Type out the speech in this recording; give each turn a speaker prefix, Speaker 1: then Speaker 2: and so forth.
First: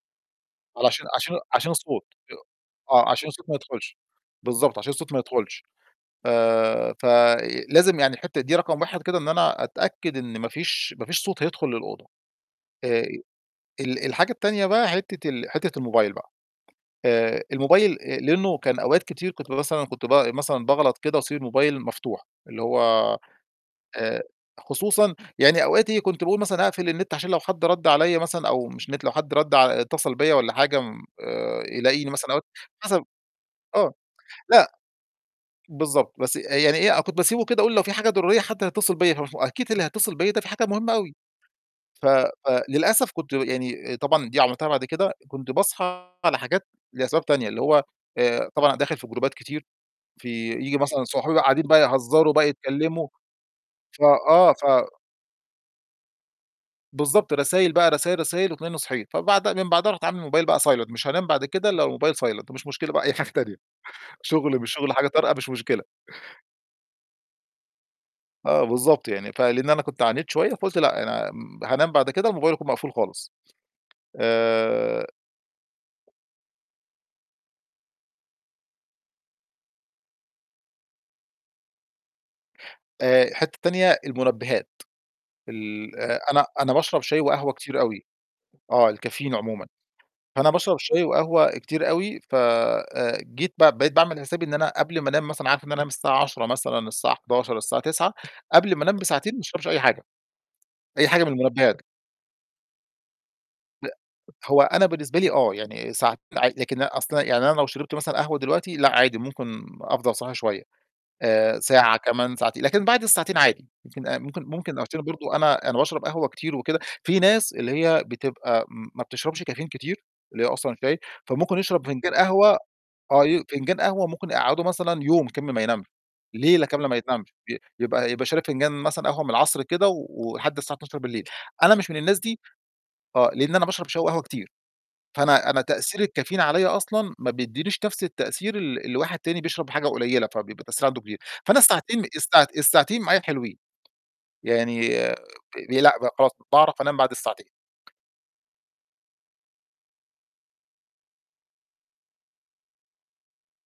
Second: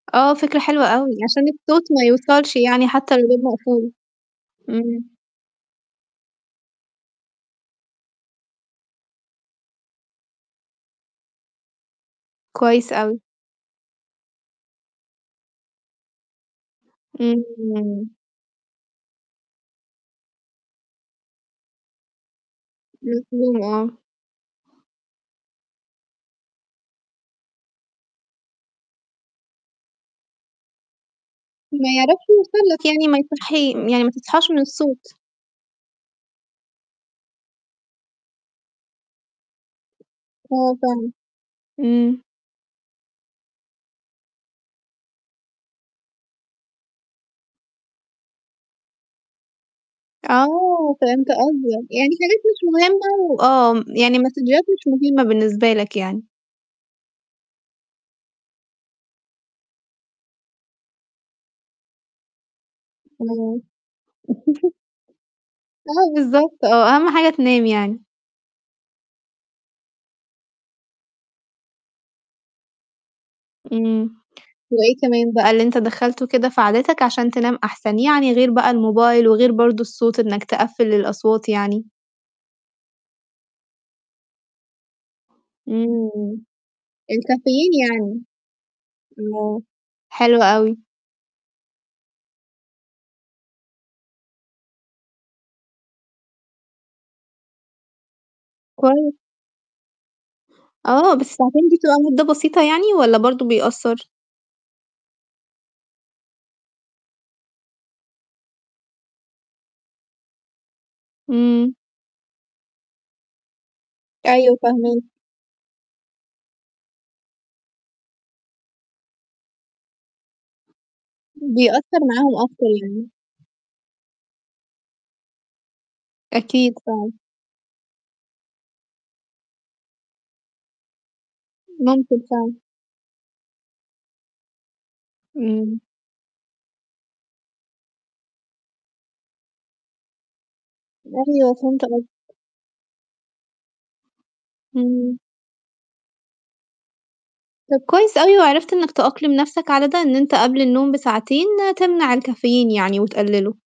Speaker 1: آه، فكرة حلوة
Speaker 2: عشا
Speaker 1: أوي،
Speaker 2: عشان
Speaker 1: عشان
Speaker 2: عشان
Speaker 1: الصوت ما
Speaker 2: الصوت.
Speaker 1: يوصلش يعني،
Speaker 2: آه،
Speaker 1: حتى لو
Speaker 2: عشان
Speaker 1: الباب
Speaker 2: الصوت ما
Speaker 1: مقفول.
Speaker 2: يدخلش. بالضبط، عشان الصوت
Speaker 1: امم.
Speaker 2: ما يدخلش. آآ، ف لازم يعني الحتة دي رقم 1 كده، إن أنا أتأكد إن ما فيش ما فيش صوت هيدخل للأوضة.
Speaker 1: كويس
Speaker 2: آآ،
Speaker 1: أوي.
Speaker 2: ال الحاجة التانية بقى حتة ال حتة الموبايل بقى، آآ، الموبايل
Speaker 1: امم.
Speaker 2: لأنه كان أوقات كتير كنت مثلًا كنت ب مثلًا باغلط كده وأسيب الموبايل مفتوح، اللي هو
Speaker 1: مفهوم آه.
Speaker 2: آآ، خصوصًا يعني أوقات إيه، كنت باقول مثلًا أقفل النت، عشان لو حد رد عليّا مثلًا، أو مش نت، لو حد رد ع اتصل بيّا والّا حاجة، آآ
Speaker 1: ما
Speaker 2: يلاقيني
Speaker 1: يعرفش
Speaker 2: مثلًا أوقات
Speaker 1: يوصل لك
Speaker 2: مثلًا
Speaker 1: يعني ما يصحي
Speaker 2: آه،
Speaker 1: يعني ما تصحاش من
Speaker 2: لأ
Speaker 1: الصوت.
Speaker 2: بالضبط، بس يعني إيه، كنت باسيبه كده أقول لو في حاجة ضرورية حد هيتصل بيّا، ف فأكيد اللي هيتصل بيّا ده في حاجة
Speaker 1: آه،
Speaker 2: مهمة
Speaker 1: فعلًا.
Speaker 2: أوي. ف
Speaker 1: امم.
Speaker 2: ف للأسف كنت يعني طبعًا دي عملتها بعد كده، كنت باصحى على حاجات لأسباب تانية، اللي هو آآ طبعًا داخل في جروبات كتير، في ييجي
Speaker 1: آه،
Speaker 2: مثلًا
Speaker 1: فهمت
Speaker 2: صحابي بقى قاعدين بقى
Speaker 1: قصدك، يعني
Speaker 2: يهزروا
Speaker 1: حاجات
Speaker 2: بقى،
Speaker 1: مش
Speaker 2: يتكلموا،
Speaker 1: مهمة وآه
Speaker 2: ف
Speaker 1: يعني
Speaker 2: آه
Speaker 1: ماسدجات
Speaker 2: ف
Speaker 1: مش مهمة بالنسبة لك يعني.
Speaker 2: بالضبط، رسايل بقى رسايل رسايل وتلاقيني صحيت فبعدها من بعدها رُحت عامل الموبايل بقى silent. مش هانام بعد كده إلا والموبايل silent، ومش مشكلة بقى أي حاجة تانية،
Speaker 1: امم.
Speaker 2: شغل مش شغل، حاجة طارئة مش مشكلة.
Speaker 1: آه، بالضبط آه، أهم حاجة تنام يعني.
Speaker 2: آه، بالضبط يعني، فلإن أنا كنت عانيت شوية فقلت لأ، أنا هانام بعد كده الموبايل يكون مقفول خالص.
Speaker 1: امم. وإيه
Speaker 2: آآ
Speaker 1: كمان بقى اللي أنت دخلته كده في عاداتك عشان تنام أحسن، يعني غير بقى الموبايل وغير برضه الصوت، إنك تقفّل الأصوات يعني؟
Speaker 2: آآ، حتة تانية المنبهات، ال آآ
Speaker 1: امم،
Speaker 2: أنا أنا باشرب شاي وقهوة
Speaker 1: الكافيين
Speaker 2: كتير آوي،
Speaker 1: يعني.
Speaker 2: آه، الكافيين
Speaker 1: آه.
Speaker 2: عمومًا.
Speaker 1: حلو
Speaker 2: فأنا
Speaker 1: أوي.
Speaker 2: باشرب شاي وقهوة كتير أوي ف آآ جيت ب بقيت باعمل حسابي إن أنا قبل ما أنام مثلًا، عارف إن هانام الساعة 22:00 مثلًا، الساعة 23:00، الساعة 21:00، قبل ما أنام
Speaker 1: كويس.
Speaker 2: بساعتين ما اشربش أي حاجة، أي
Speaker 1: آه،
Speaker 2: حاجة
Speaker 1: بس
Speaker 2: من
Speaker 1: ساعتين دي
Speaker 2: المنبهات.
Speaker 1: تبقى مدة بسيطة يعني والّا برضه
Speaker 2: لأ
Speaker 1: بيأثّر؟
Speaker 2: هو أنا بالنسبة لي، آه يعني س ع لكن أصلًا يعني، أنا لو شربت مثلًا قهوة دلوقتي، لأ عادي ممكن أفضل صاحي شوية آآ
Speaker 1: امم.
Speaker 2: ساعة كمان ساعتين، لكن بعد الساعتين عادي ممكن أ ممكن
Speaker 1: أيوه،
Speaker 2: ممكن
Speaker 1: فاهماك.
Speaker 2: [unintelligible] برضه. أنا أنا باشرب قهوة كتير وكده. في ناس اللي هي بتبقى م ما بتشربش الكافيين كتير، اللي هي أصلًا هتلاقي فممكن يشرب
Speaker 1: بيأثّر
Speaker 2: فنجان
Speaker 1: معاهم
Speaker 2: قهوة،
Speaker 1: أكتر يعني.
Speaker 2: آه ي فنجان قهوة ممكن يقعّده مثلًا يوم كامل ما ينامش، ليلة
Speaker 1: أكيد،
Speaker 2: كاملة ما
Speaker 1: فعلًا.
Speaker 2: ينامش، ي يبقى يبقى شارب فنجان مثلًا قهوة من العصر كده، و ولحد الساعة 00:00. أنا مش من الناس
Speaker 1: ممكن
Speaker 2: دي،
Speaker 1: فعلًا.
Speaker 2: آه، لأن أنا باشرب شاي وقهوة كتير، فأنا أنا
Speaker 1: امم.
Speaker 2: تأثير الكافيين عليّا أصلًا ما بيديّنيش نفس التأثير ال الواحد تاني بيشرب حاجة قليلة، فبيبقى التأثير عنده كبير.
Speaker 1: أيوه،
Speaker 2: فأنا
Speaker 1: فهمت
Speaker 2: الساعتين
Speaker 1: قصدك.
Speaker 2: الساع الساعتين معايا حلوين، يعني آآ
Speaker 1: امم.
Speaker 2: لأ خلاص، باعرف أنام بعد
Speaker 1: طَب
Speaker 2: الساعتين.
Speaker 1: كويس أوي وعرفت إنك تأقلم نفسك على ده، إن أنت قبل النوم بساعتين تمنع الكافيين يعني وتقلله.